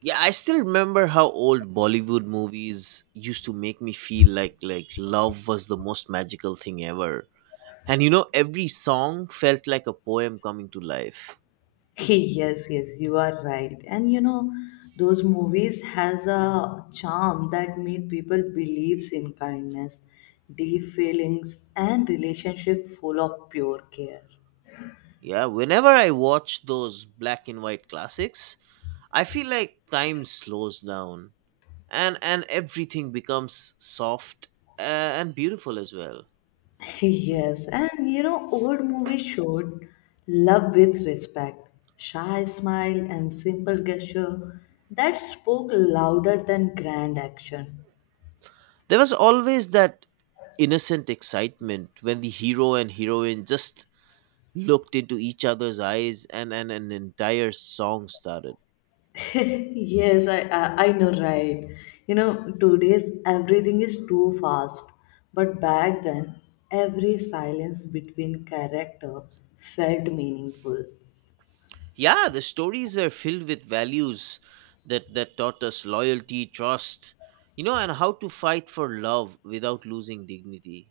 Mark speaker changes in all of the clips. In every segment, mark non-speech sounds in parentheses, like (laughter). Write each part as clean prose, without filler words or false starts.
Speaker 1: Yeah, I still remember how old Bollywood movies used to make me feel like love was the most magical thing ever. And you know, every song felt like a poem coming to life.
Speaker 2: (laughs) Yes, you are right. And you know, those movies has a charm that made people believes in kindness, deep feelings, and relationship full of pure care.
Speaker 1: Yeah, whenever I watch those black and white classics, I feel like time slows down and everything becomes soft uh, and beautiful as well.
Speaker 2: (laughs) Yes, and you know, old movies showed love with respect, shy smile, and simple gesture that spoke louder than grand action.
Speaker 1: There was always that innocent excitement when the hero and heroine just looked into each other's eyes, and an entire song started.
Speaker 2: (laughs) Yes, I know, right? You know, today's everything is too fast. But back then, every silence between character felt meaningful.
Speaker 1: Yeah, the stories were filled with values that taught us loyalty, trust, you know, and how to fight for love without losing dignity.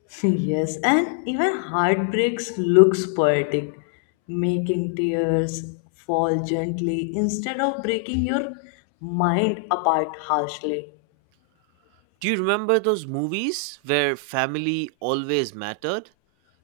Speaker 2: (laughs) Yes, and even heartbreaks looks poetic, making tears fall gently instead of breaking your mind apart harshly.
Speaker 1: Do you remember those movies where family always mattered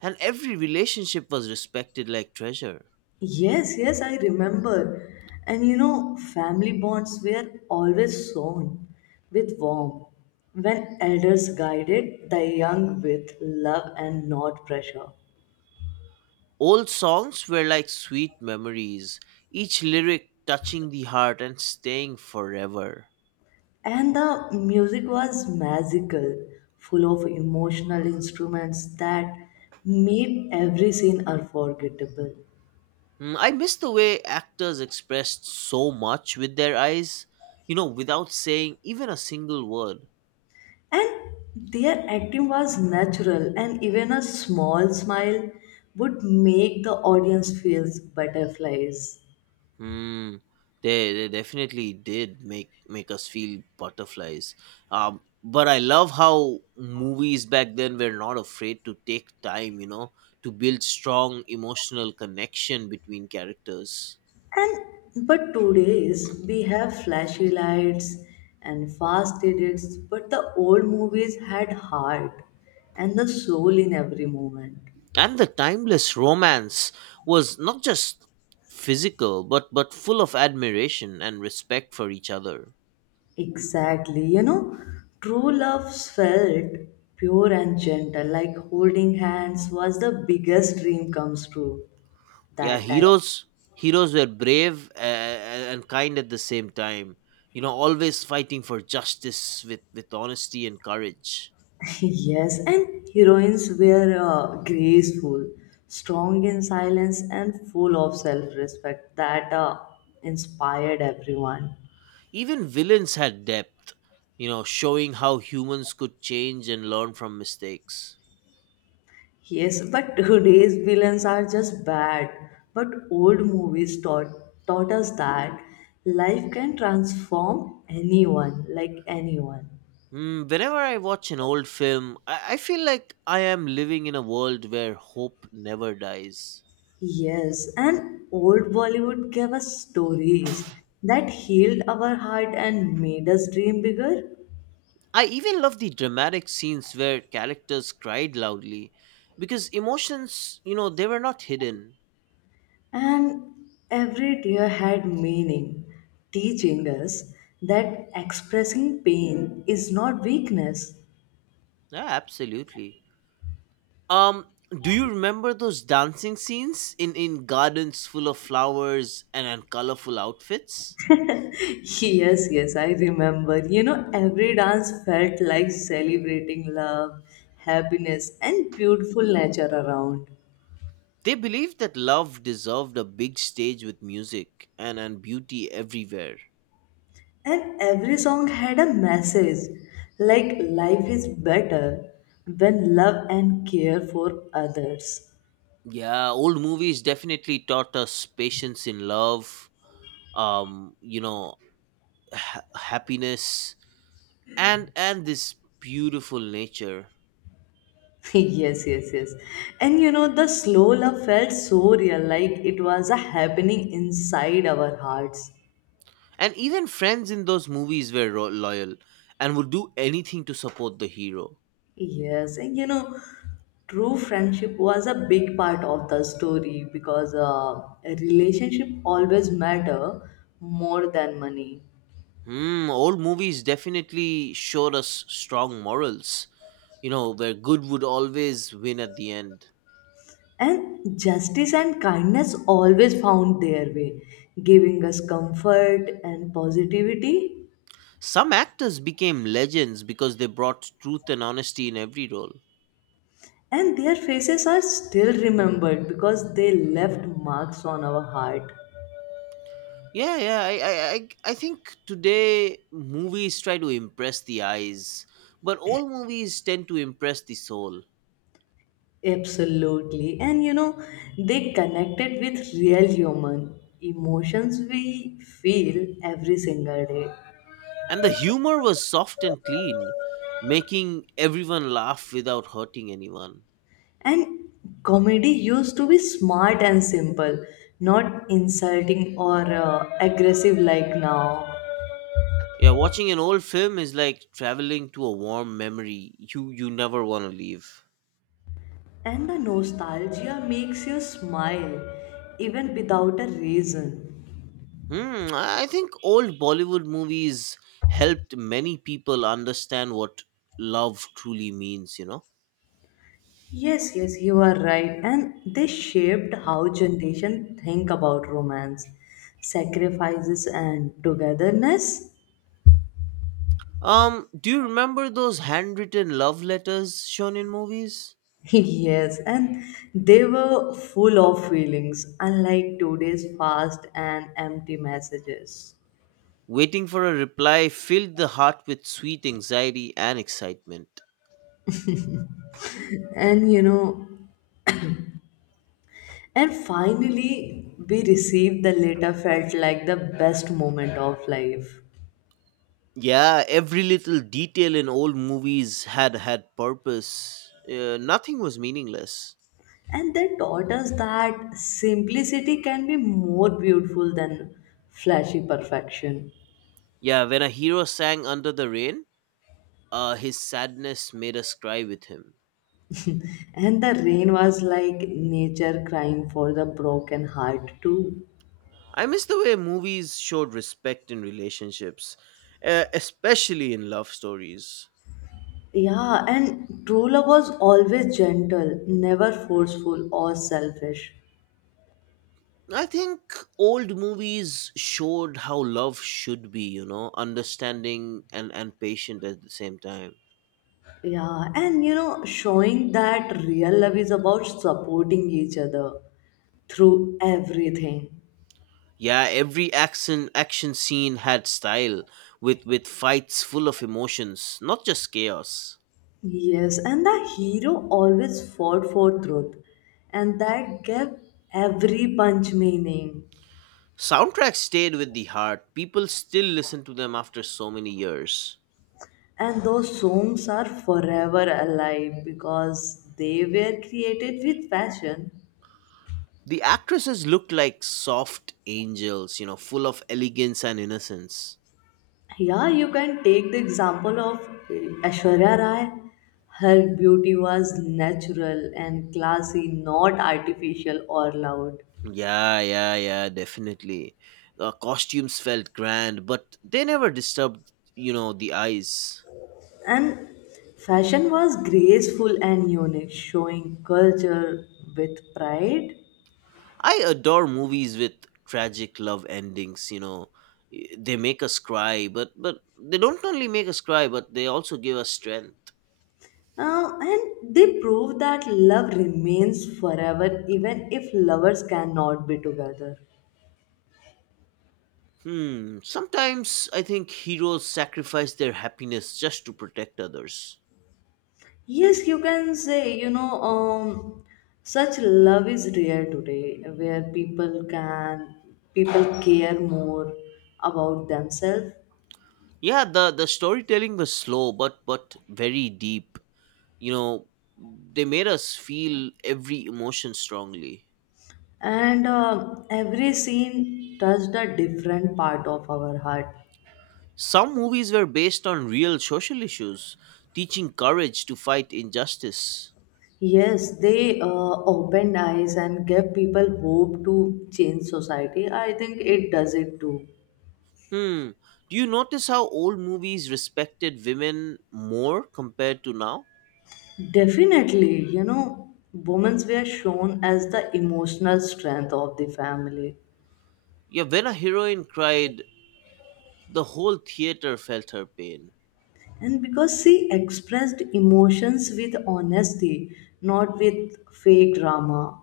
Speaker 1: and every relationship was respected like treasure?
Speaker 2: Yes, yes, I remember. And you know, family bonds were always shown with warmth when elders guided the young with love and not pressure.
Speaker 1: Old songs were like sweet memories, each lyric touching the heart and staying forever.
Speaker 2: And the music was magical, full of emotional instruments that made every scene unforgettable.
Speaker 1: Mm, I miss the way actors expressed so much with their eyes, you know, without saying even a single word.
Speaker 2: And their acting was natural, and even a small smile would make the audience feel butterflies.
Speaker 1: Hmm. They definitely did make us feel butterflies. But I love how movies back then were not afraid to take time, you know, to build strong emotional connection between characters.
Speaker 2: And but today's we have flashy lights and fast edits, but the old movies had heart and the soul in every moment.
Speaker 1: And the timeless romance was not just physical, but full of admiration and respect for each other.
Speaker 2: Exactly, you know, true love felt pure and gentle, like holding hands was the biggest dream comes true
Speaker 1: Yeah,
Speaker 2: that time.
Speaker 1: heroes were brave and kind at the same time, you know, always fighting for justice with honesty and courage.
Speaker 2: (laughs) Yes, and heroines were graceful, strong in silence, and full of self respect that inspired everyone.
Speaker 1: Even villains had depth, you know, showing how humans could change and learn from mistakes.
Speaker 2: Yes, but (laughs) today's villains are just bad. But old movies taught us that life can transform anyone, like anyone.
Speaker 1: Mm, whenever I watch an old film, I feel like I am living in a world where hope never dies.
Speaker 2: Yes, and old Bollywood gave us stories that healed our heart and made us dream bigger.
Speaker 1: I even love the dramatic scenes where characters cried loudly because emotions, you know, they were not hidden.
Speaker 2: And every tear had meaning, teaching us that expressing pain is not weakness.
Speaker 1: Yeah, absolutely. Um, do you remember those dancing scenes in gardens full of flowers and colorful outfits?
Speaker 2: (laughs) Yes, yes, I remember. You know, every dance felt like celebrating love, happiness, and beautiful nature around.
Speaker 1: They believed that love deserved a big stage with music and beauty everywhere.
Speaker 2: And every song had a message like life is better when love and care for others.
Speaker 1: Yeah, old movies definitely taught us patience in love, you know, happiness and this beautiful nature.
Speaker 2: (laughs) Yes, yes, yes. And you know, the slow love felt so real, like it was a happening inside our hearts.
Speaker 1: And even friends in those movies were loyal and would do anything to support the hero.
Speaker 2: Yes, and you know, true friendship was a big part of the story because a relationship always matter more than money.
Speaker 1: Hmm, old movies definitely showed us strong morals, you know, where good would always win at the end.
Speaker 2: And justice and kindness always found their way, giving us comfort and positivity.
Speaker 1: Some actors became legends because they brought truth and honesty in every role.
Speaker 2: And their faces are still remembered because they left marks on our heart.
Speaker 1: Yeah, I think today movies try to impress the eyes, but old movies tend to impress the soul.
Speaker 2: Absolutely. And you know, they connected with real human emotions we feel every single day.
Speaker 1: And the humor was soft and clean, making everyone laugh without hurting anyone.
Speaker 2: And comedy used to be smart and simple, not insulting or aggressive like now.
Speaker 1: Yeah, watching an old film is like traveling to a warm memory you never want to leave.
Speaker 2: And the nostalgia makes you smile even without a reason.
Speaker 1: Hmm, I think old Bollywood movies helped many people understand what love truly means, you know.
Speaker 2: Yes, yes, you are right. And this shaped how generation think about romance, sacrifices, and togetherness.
Speaker 1: Do you remember those handwritten love letters shown in movies?
Speaker 2: (laughs) Yes, and they were full of feelings, unlike today's fast and empty messages.
Speaker 1: Waiting for a reply filled the heart with sweet anxiety and excitement.
Speaker 2: And you know, and finally we received the letter felt like the best moment of life.
Speaker 1: Yeah, every little detail in old movies had purpose. Nothing was meaningless.
Speaker 2: And they taught us that simplicity can be more beautiful than flashy perfection.
Speaker 1: Yeah, when a hero sang Under the Rain, his sadness made us cry with him.
Speaker 2: And the rain was like nature crying for the broken heart, too.
Speaker 1: I miss the way movies showed respect in relationships, especially in love stories.
Speaker 2: Yeah, and true love was always gentle, never forceful or selfish.
Speaker 1: I think old movies showed how love should be, you know, understanding and patient at the same time.
Speaker 2: Yeah, and you know, showing that real love is about supporting each other through everything.
Speaker 1: Yeah, every action scene had style with fights full of emotions, not just chaos.
Speaker 2: Yes, and the hero always fought for truth, and that gave every punch meaning.
Speaker 1: Soundtracks stayed with the heart. People still listen to them after so many years.
Speaker 2: And those songs are forever alive because they were created with passion.
Speaker 1: The actresses looked like soft angels, you know, full of elegance and innocence.
Speaker 2: Yeah, you can take the example of Ashwarya Rai. Her beauty was natural and classy, not artificial or loud.
Speaker 1: Yeah, yeah, yeah, definitely. Costumes felt grand, but they never disturbed, you know, the eyes.
Speaker 2: And fashion was graceful and unique, showing culture with pride.
Speaker 1: I adore movies with tragic love endings, you know. They make us cry, but they don't only make us cry, but they also give us strength.
Speaker 2: And they prove that love remains forever even if lovers cannot be together.
Speaker 1: Hmm. Sometimes I think heroes sacrifice their happiness just to protect others.
Speaker 2: Yes, you can say, you know, such love is rare today where people care more about themselves.
Speaker 1: Yeah, the storytelling was slow but very deep. You know, they made us feel every emotion strongly.
Speaker 2: And every scene touched a different part of our heart.
Speaker 1: Some movies were based on real social issues, teaching courage to fight injustice.
Speaker 2: Yes, they opened eyes and gave people hope to change society. I think it does it too.
Speaker 1: Hmm. Do you notice how old movies respected women more compared to now?
Speaker 2: Definitely, you know, women's were shown as the emotional strength of the family.
Speaker 1: Yeah, when a heroine cried, the whole theater felt her pain.
Speaker 2: And because she expressed emotions with honesty, not with fake drama.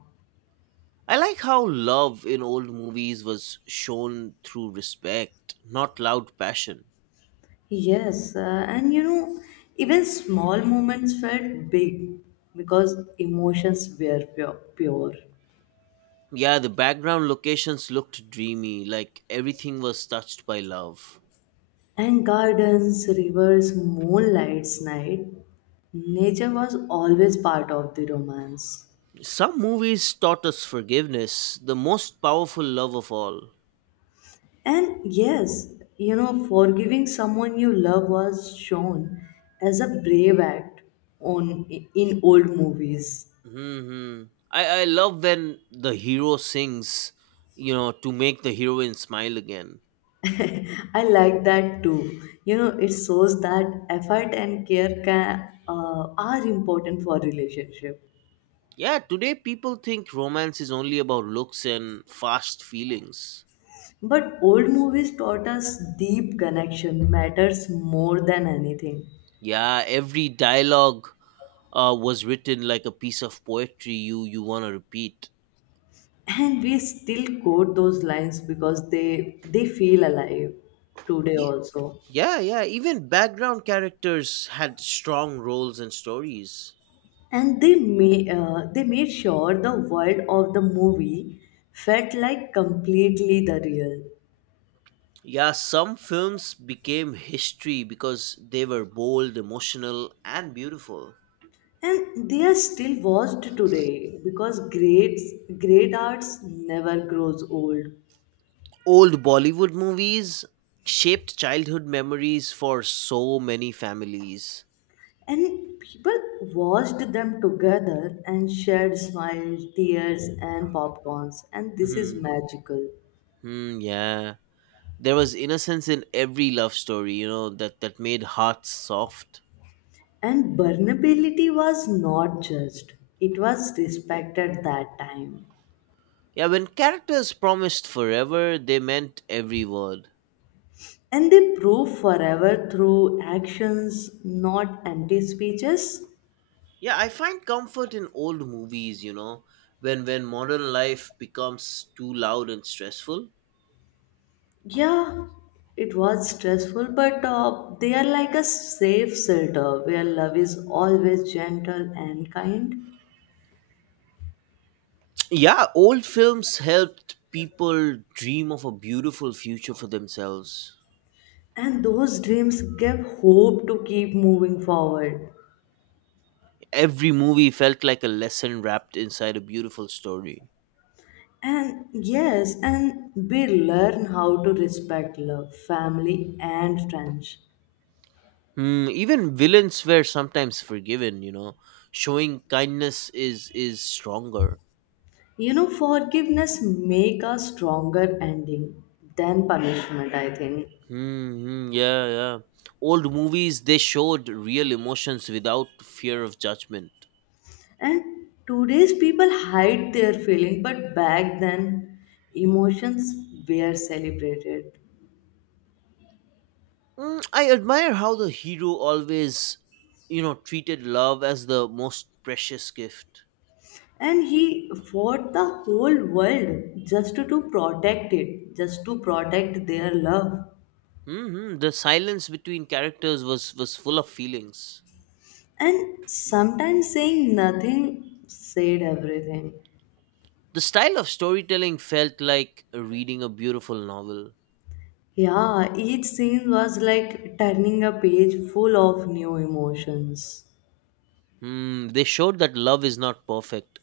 Speaker 1: I like how love in old movies was shown through respect, not loud passion.
Speaker 2: Yes, and you know, even small moments felt big because emotions were pure.
Speaker 1: Yeah, the background locations looked dreamy, like everything was touched by love.
Speaker 2: And gardens, rivers, moonlights, night, nature was always part of the romance.
Speaker 1: Some movies taught us forgiveness, the most powerful love of all.
Speaker 2: And yes, you know, forgiving someone you love was shown as a brave act on in old movies.
Speaker 1: Hmm. I love when the hero sings, you know, to make the heroine smile again.
Speaker 2: I like that too. You know, it shows that effort and care can, are important for relationship.
Speaker 1: Yeah, today people think romance is only about looks and fast feelings.
Speaker 2: But old movies taught us deep connection matters more than anything,
Speaker 1: Yeah, every dialogue was written like a piece of poetry you want to repeat.
Speaker 2: and we still quote those lines because they feel alive today
Speaker 1: Ye-
Speaker 2: also.
Speaker 1: Yeah, yeah. Even background characters had strong roles and stories.
Speaker 2: And they made sure the world of the movie felt like completely the real.
Speaker 1: Yeah, some films became history because they were bold, emotional, and beautiful.
Speaker 2: And they are still watched today because great arts never grows old.
Speaker 1: Old Bollywood movies shaped childhood memories for so many families.
Speaker 2: And people watched them together and shared smiles, tears, and popcorns, and this is
Speaker 1: Hmm.
Speaker 2: magical.
Speaker 1: Hmm, yeah. There was innocence in every love story, you know, that made hearts soft.
Speaker 2: And vulnerability was not judged, it was respected that time.
Speaker 1: Yeah, when characters promised forever, they meant every word.
Speaker 2: And they prove forever through actions, not empty speeches.
Speaker 1: Yeah, I find comfort in old movies, you know, when modern life becomes too loud and stressful.
Speaker 2: Yeah, it was stressful, but they are like a safe shelter where love is always gentle and kind.
Speaker 1: Yeah, old films helped people dream of a beautiful future for themselves.
Speaker 2: And those dreams give hope to keep moving forward.
Speaker 1: Every movie felt like a lesson wrapped inside a beautiful story.
Speaker 2: And yes, and we learn how to respect love, family, and friends.
Speaker 1: Hmm, even villains were sometimes forgiven, you know. Showing kindness is stronger.
Speaker 2: You know, forgiveness make a stronger ending than punishment, I think.
Speaker 1: Hmm. Yeah, yeah. Old movies, they showed real emotions without fear of judgment.
Speaker 2: And today's people hide their feeling, but back then emotions were celebrated.
Speaker 1: Mm, I admire how the hero always, you know, treated love as the most precious gift.
Speaker 2: And he fought the whole world just to protect it, just to protect their love.
Speaker 1: Hmm. The silence between characters was full of feelings.
Speaker 2: And sometimes saying nothing said everything.
Speaker 1: The style of storytelling felt like reading a beautiful novel.
Speaker 2: Yeah, each scene was like turning a page full of new emotions.
Speaker 1: Hmm. They showed that love is not perfect,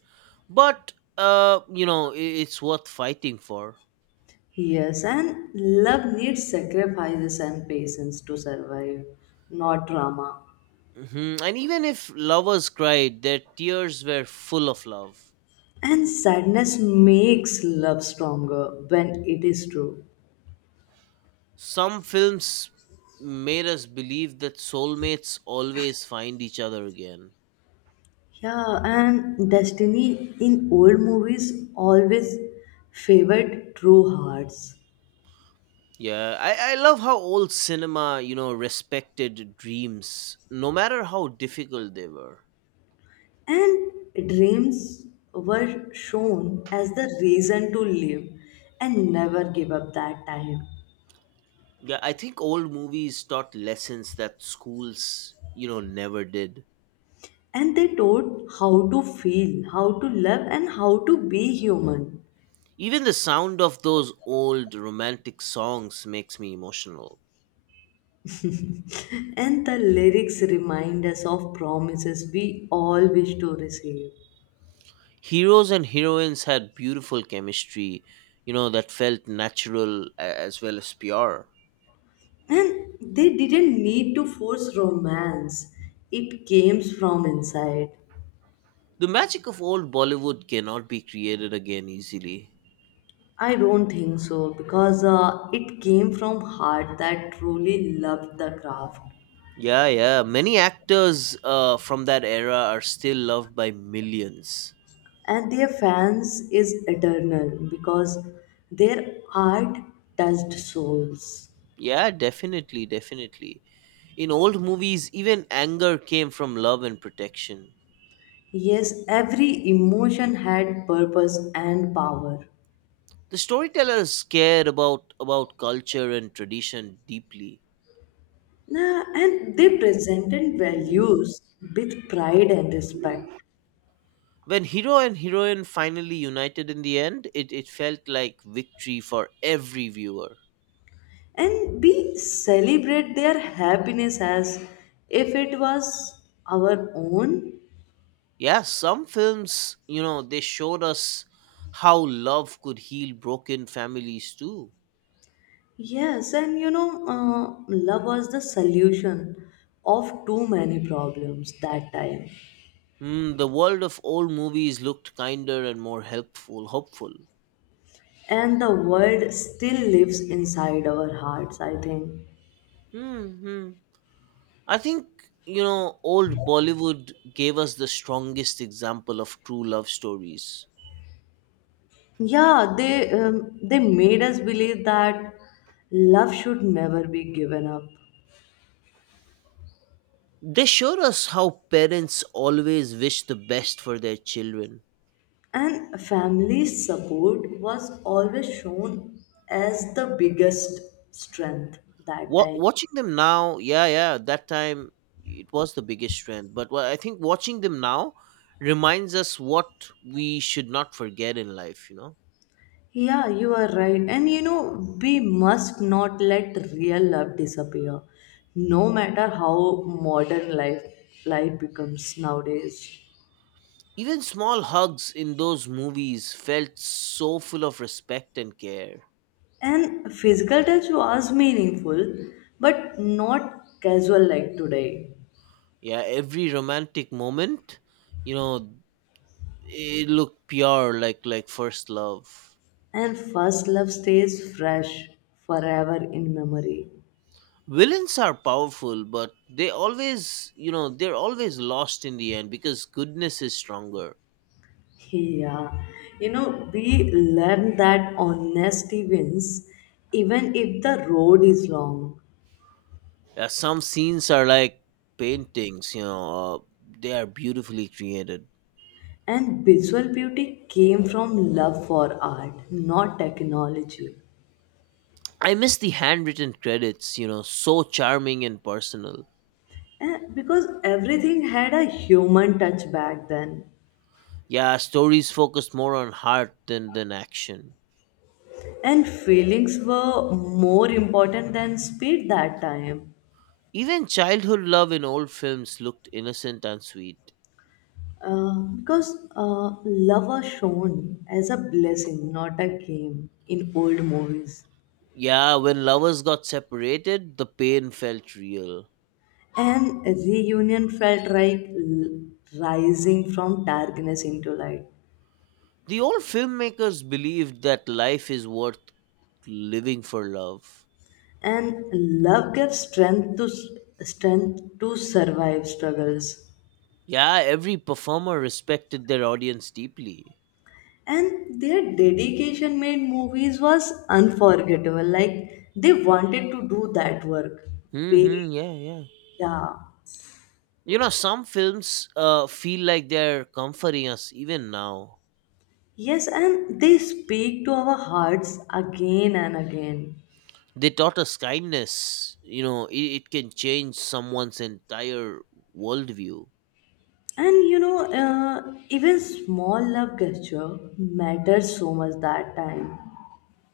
Speaker 1: but, you know, it's worth fighting for.
Speaker 2: Yes, and love needs sacrifices and patience to survive, not drama.
Speaker 1: Mhm. And even if lovers cried, their tears were full of love.
Speaker 2: And sadness makes love stronger when it is true.
Speaker 1: Some films made us believe that soulmates always find each other again.
Speaker 2: Yeah, and destiny in old movies always favored true hearts.
Speaker 1: Yeah, I love how old cinema, you know, respected dreams, no matter how difficult they were.
Speaker 2: And dreams were shown as the reason to live and never give up that time.
Speaker 1: Yeah, I think old movies taught lessons that schools, you know, never did.
Speaker 2: And they taught how to feel, how to love, and how to be human.
Speaker 1: Even the sound of those old romantic songs makes me emotional.
Speaker 2: And the lyrics remind us of promises we all wish to receive.
Speaker 1: Heroes and heroines had beautiful chemistry, you know, that felt natural as well as pure.
Speaker 2: And they didn't need to force romance, it came from inside.
Speaker 1: The magic of old Bollywood cannot be created again easily.
Speaker 2: I don't think so because it came from heart that truly loved the craft.
Speaker 1: Yeah, yeah. Many actors from that era are still loved by millions.
Speaker 2: And their fans is eternal because their art touched souls.
Speaker 1: Yeah, definitely, definitely. In old movies, even anger came from love and protection.
Speaker 2: Yes, every emotion had purpose and power.
Speaker 1: The storytellers cared about culture and tradition deeply.
Speaker 2: Nah, and they presented values with pride and respect.
Speaker 1: When hero and heroine finally united in the end, it felt like victory for every viewer.
Speaker 2: And we celebrate their happiness as if it was our own.
Speaker 1: Yeah, some films, you know, they showed us how love could heal broken families too.
Speaker 2: Yes, and you know, love was the solution of too many problems that time.
Speaker 1: Hmm, the world of old movies looked kinder and more helpful, hopeful.
Speaker 2: And the world still lives inside our hearts, I think.
Speaker 1: Hmm. Hmm. I think, you know, old Bollywood gave us the strongest example of true love stories.
Speaker 2: Yeah, they made us believe that love should never be given up.
Speaker 1: They showed us how parents always wish the best for their children.
Speaker 2: And family support was always shown as the biggest strength that
Speaker 1: Wa
Speaker 2: time.
Speaker 1: Watching them now, yeah, yeah, that time it was the biggest strength. But I think watching them now reminds us what we should not forget in life, you know?
Speaker 2: Yeah, you are right. And you know, we must not let real love disappear, no matter how modern life becomes nowadays.
Speaker 1: Even small hugs in those movies felt so full of respect and care.
Speaker 2: And physical touch was meaningful, but not casual like today.
Speaker 1: Yeah, every romantic moment, you know, it looked pure like first love.
Speaker 2: And first love stays fresh forever in memory.
Speaker 1: Villains are powerful, but they always, you know, they're always lost in the end because goodness is stronger.
Speaker 2: Yeah, you know, we learn that honesty wins even if the road is long.
Speaker 1: Some scenes are like paintings, you know, they are beautifully created.
Speaker 2: And visual beauty came from love for art, not technology.
Speaker 1: I miss the handwritten credits, you know, so charming and personal.
Speaker 2: Eh, because everything had a human touch back then,
Speaker 1: Yeah, stories focused more on heart than action.
Speaker 2: and feelings were more important than speed that time.
Speaker 1: Even childhood love in old films looked innocent and sweet.
Speaker 2: Because love was shown as a blessing, not a game in old movies.
Speaker 1: Yeah, when lovers got separated, the pain felt real.
Speaker 2: And reunion felt like rising from darkness into light.
Speaker 1: The old filmmakers believed that life is worth living for love.
Speaker 2: And love gave strength to strength to survive struggles.
Speaker 1: Yeah, every performer respected their audience deeply.
Speaker 2: And their dedication made movies was unforgettable. Like they wanted to do that work. Very
Speaker 1: Mm-hmm. Yeah, yeah.
Speaker 2: yeah.
Speaker 1: You know, some films feel like they're comforting us even now.
Speaker 2: Yes, and they speak to our hearts again and again.
Speaker 1: They taught us kindness. You know, it can change someone's entire worldview.
Speaker 2: And you know, even small love gesture matters so much that time.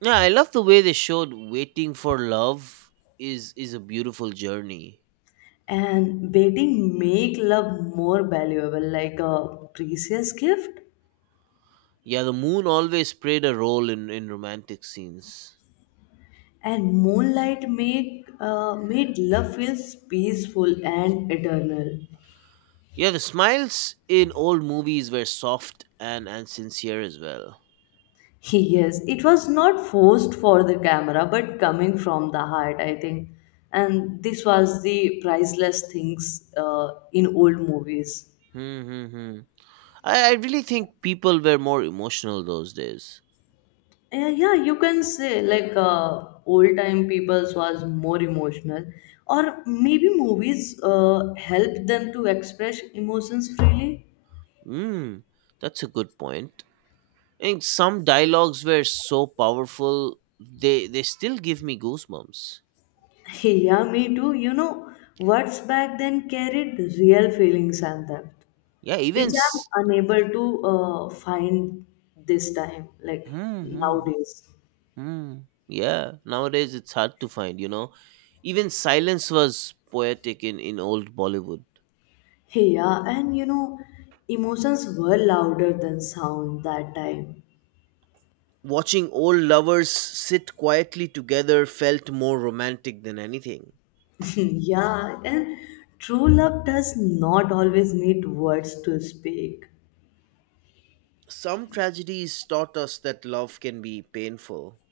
Speaker 1: Yeah, I love the way they showed waiting for love is a beautiful journey.
Speaker 2: And betting make love more valuable like a precious gift.
Speaker 1: Yeah, the moon always played a role in romantic scenes.
Speaker 2: And moonlight make made love feels peaceful and eternal.
Speaker 1: Yeah, the smiles in old movies were soft and sincere as well.
Speaker 2: (laughs) Yes, it was not forced for the camera but coming from the heart, I think. And this was the priceless things in old movies.
Speaker 1: Hmm. Hmm, hmm. I really think people were more emotional those days.
Speaker 2: Yeah, yeah, you can say like old time people's was more emotional, or maybe movies help them to express emotions freely.
Speaker 1: Hmm, that's a good point. And some dialogues were so powerful, they still give me goosebumps.
Speaker 2: (laughs) Yeah, me too, you know, words back then carried real feelings and depth,
Speaker 1: Yeah, even.
Speaker 2: which I'm unable to find this time, like
Speaker 1: Hmm, hmm,
Speaker 2: nowadays. (laughs)
Speaker 1: hmm. Yeah, nowadays it's hard to find, you know. Even silence was poetic in old Bollywood.
Speaker 2: Hey, yeah, and you know, emotions were louder than sound that time.
Speaker 1: Watching old lovers sit quietly together felt more romantic than anything.
Speaker 2: (laughs) Yeah, and true love does not always need words to speak.
Speaker 1: Some tragedies taught us that love can be painful.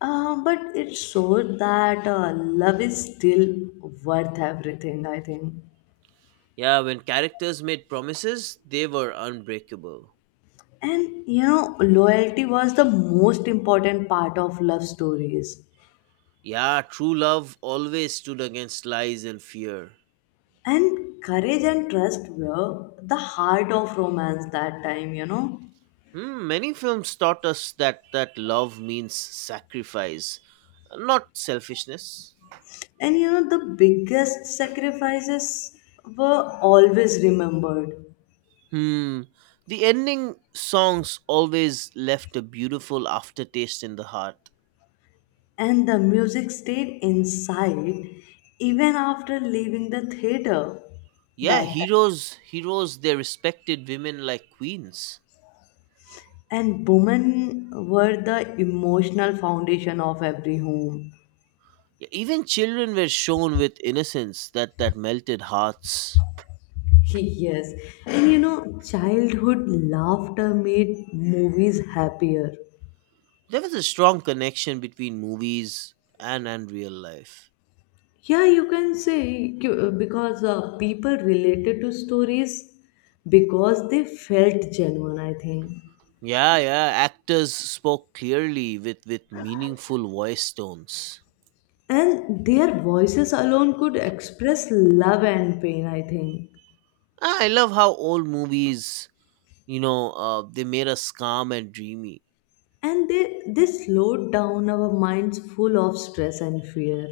Speaker 2: But it shows that love is still worth everything, I think.
Speaker 1: Yeah, when characters made promises, they were unbreakable.
Speaker 2: And you know, loyalty was the most important part of love stories.
Speaker 1: Yeah, true love always stood against lies and fear.
Speaker 2: And courage and trust were the heart of romance that time, you know.
Speaker 1: Hmm, many films taught us that love means sacrifice, not selfishness.
Speaker 2: And you know, the biggest sacrifices were always remembered.
Speaker 1: Hmm, the ending songs always left a beautiful aftertaste in the heart.
Speaker 2: And the music stayed inside even after leaving the theater
Speaker 1: Yeah,
Speaker 2: that time.
Speaker 1: heroes they respected women like queens.
Speaker 2: And women were the emotional foundation of every home.
Speaker 1: Yeah, even children were shown with innocence that melted hearts.
Speaker 2: (laughs) Yes. And you know, childhood laughter made movies happier.
Speaker 1: There was a strong connection between movies and real life.
Speaker 2: Yeah, you can say because people related to stories because they felt genuine, I think.
Speaker 1: Yeah, yeah, actors spoke clearly with meaningful voice tones.
Speaker 2: And their voices alone could express love and pain, I think.
Speaker 1: Ah, I love how old movies, you know, they made us calm and dreamy.
Speaker 2: And they slowed down our minds full of stress and fear.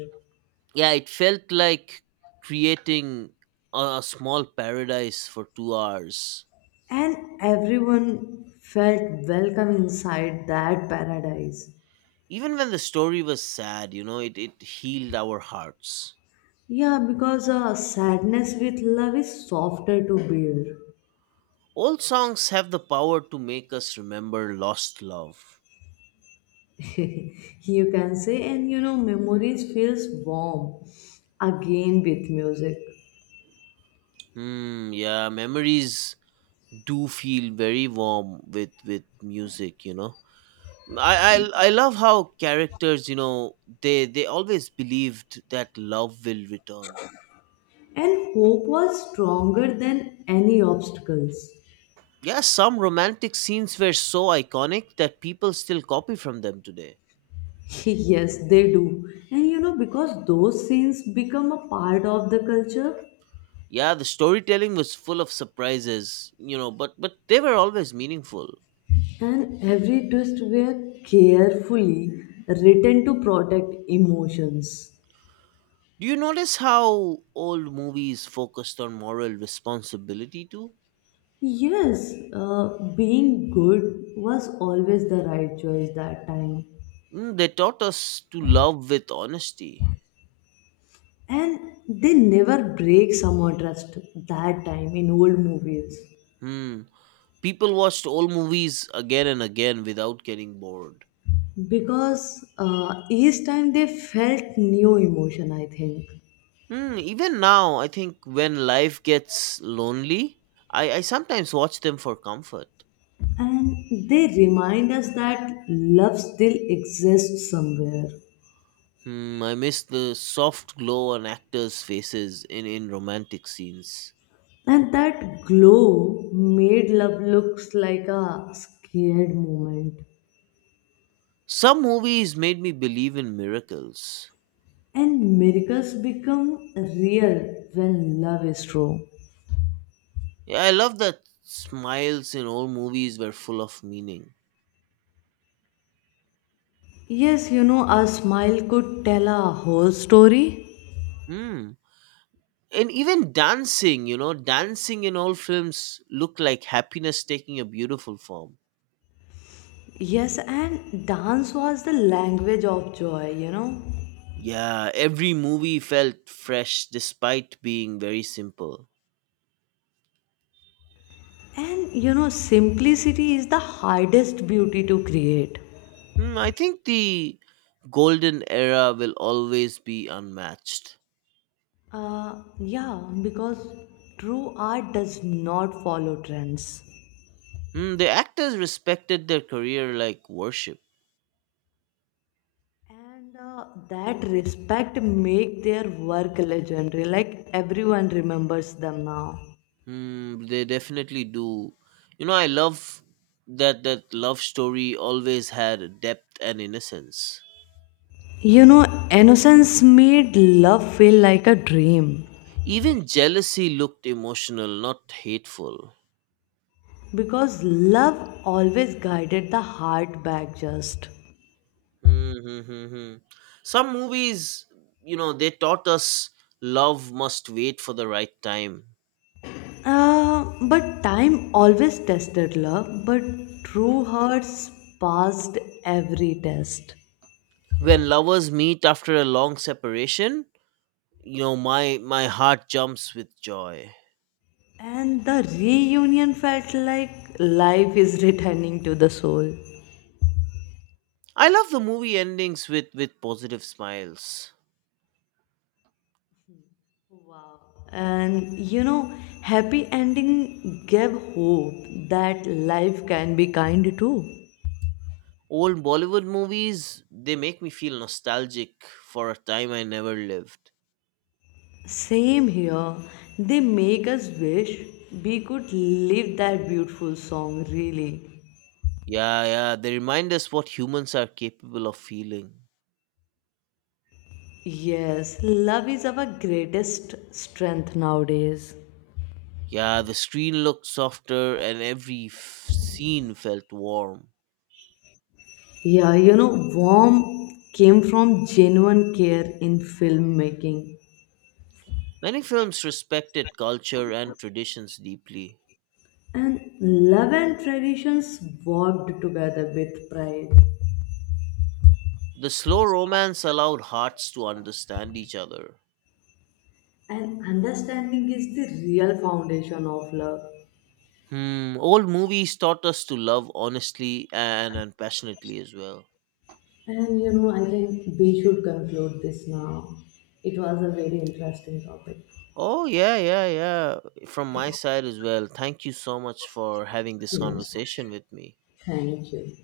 Speaker 1: Yeah, it felt like creating a small paradise for 2 hours.
Speaker 2: And everyone felt welcome inside that paradise.
Speaker 1: Even when the story was sad, you know, it healed our hearts.
Speaker 2: Yeah, because sadness with love is softer to bear.
Speaker 1: Old songs have the power to make us remember lost love.
Speaker 2: (laughs) You can say, and you know, memories feels warm again with music.
Speaker 1: Hmm. Yeah, memories do feel very warm with music. You know, I love how characters. You know, they always believed that love will return.
Speaker 2: And hope was stronger than any obstacles.
Speaker 1: Yeah, some romantic scenes were so iconic that people still copy from them today.
Speaker 2: (laughs) Yes, they do. And you know, because those scenes become a part of the culture,
Speaker 1: Yeah, the storytelling was full of surprises, you know, but they were always meaningful.
Speaker 2: and every twist were carefully written to protect emotions.
Speaker 1: Do you notice how old movies focused on moral responsibility too?
Speaker 2: Yes, being good was always the right choice that time.
Speaker 1: Mm, they taught us to love with honesty.
Speaker 2: And they never break someone trust that time in old movies.
Speaker 1: Hmm. People watched old movies again and again without getting bored.
Speaker 2: Because each time they felt new emotion, I think.
Speaker 1: Hmm. Even now, I think when life gets lonely, I sometimes watch them for comfort.
Speaker 2: And they remind us that love still exists somewhere.
Speaker 1: Hmm. I miss the soft glow on actors' faces in romantic scenes.
Speaker 2: And that glow made love looks like a scared moment.
Speaker 1: Some movies made me believe in miracles.
Speaker 2: And miracles become real when love is true.
Speaker 1: Yeah, I love that smiles in old movies were full of meaning.
Speaker 2: Yes, you know, a smile could tell a whole story.
Speaker 1: Hmm. And even dancing, you know, dancing in all films look like happiness taking a beautiful form.
Speaker 2: Yes, and dance was the language of joy, you know.
Speaker 1: Yeah, every movie felt fresh despite being very simple.
Speaker 2: And you know, simplicity is the hardest beauty to create.
Speaker 1: Hmm, I think the golden era will always be unmatched.
Speaker 2: Yeah, because true art does not follow trends.
Speaker 1: Hmm, the actors respected their career like worship.
Speaker 2: And that respect make their work legendary. Like everyone remembers them now.
Speaker 1: Hmm, they definitely do. You know, I love that love story always had depth and innocence.
Speaker 2: You know, innocence made love feel like a dream.
Speaker 1: Even jealousy looked emotional, not hateful.
Speaker 2: Because love always guided the heart back just.
Speaker 1: Mm-hmm. Some movies, you know, they taught us love must wait for the right time.
Speaker 2: But time always tested love, but true hearts passed every test.
Speaker 1: When lovers meet after a long separation, you know, my heart jumps with joy.
Speaker 2: And the reunion felt like life is returning to the soul.
Speaker 1: I love the movie endings with positive smiles.
Speaker 2: And you know, happy ending gave hope that life can be kind too.
Speaker 1: Old Bollywood movies, they make me feel nostalgic for a time I never lived.
Speaker 2: Same here, they make us wish we could live that beautiful song really.
Speaker 1: Yeah, yeah, they remind us what humans are capable of feeling.
Speaker 2: Yes, love is our greatest strength nowadays.
Speaker 1: Yeah, the screen looked softer and every scene felt warm.
Speaker 2: Yeah, you know, warm came from genuine care in filmmaking.
Speaker 1: Many films respected culture and traditions deeply.
Speaker 2: And love and traditions worked together with pride.
Speaker 1: The slow romance allowed hearts to understand each other.
Speaker 2: And understanding is the real foundation of love.
Speaker 1: Hmm, old movies taught us to love honestly and passionately as well.
Speaker 2: And you know, I think we should conclude this now. It was a very interesting topic.
Speaker 1: Oh, yeah, yeah, yeah. From my side as well, thank you so much for having this
Speaker 2: Yes,
Speaker 1: conversation with me.
Speaker 2: thank you.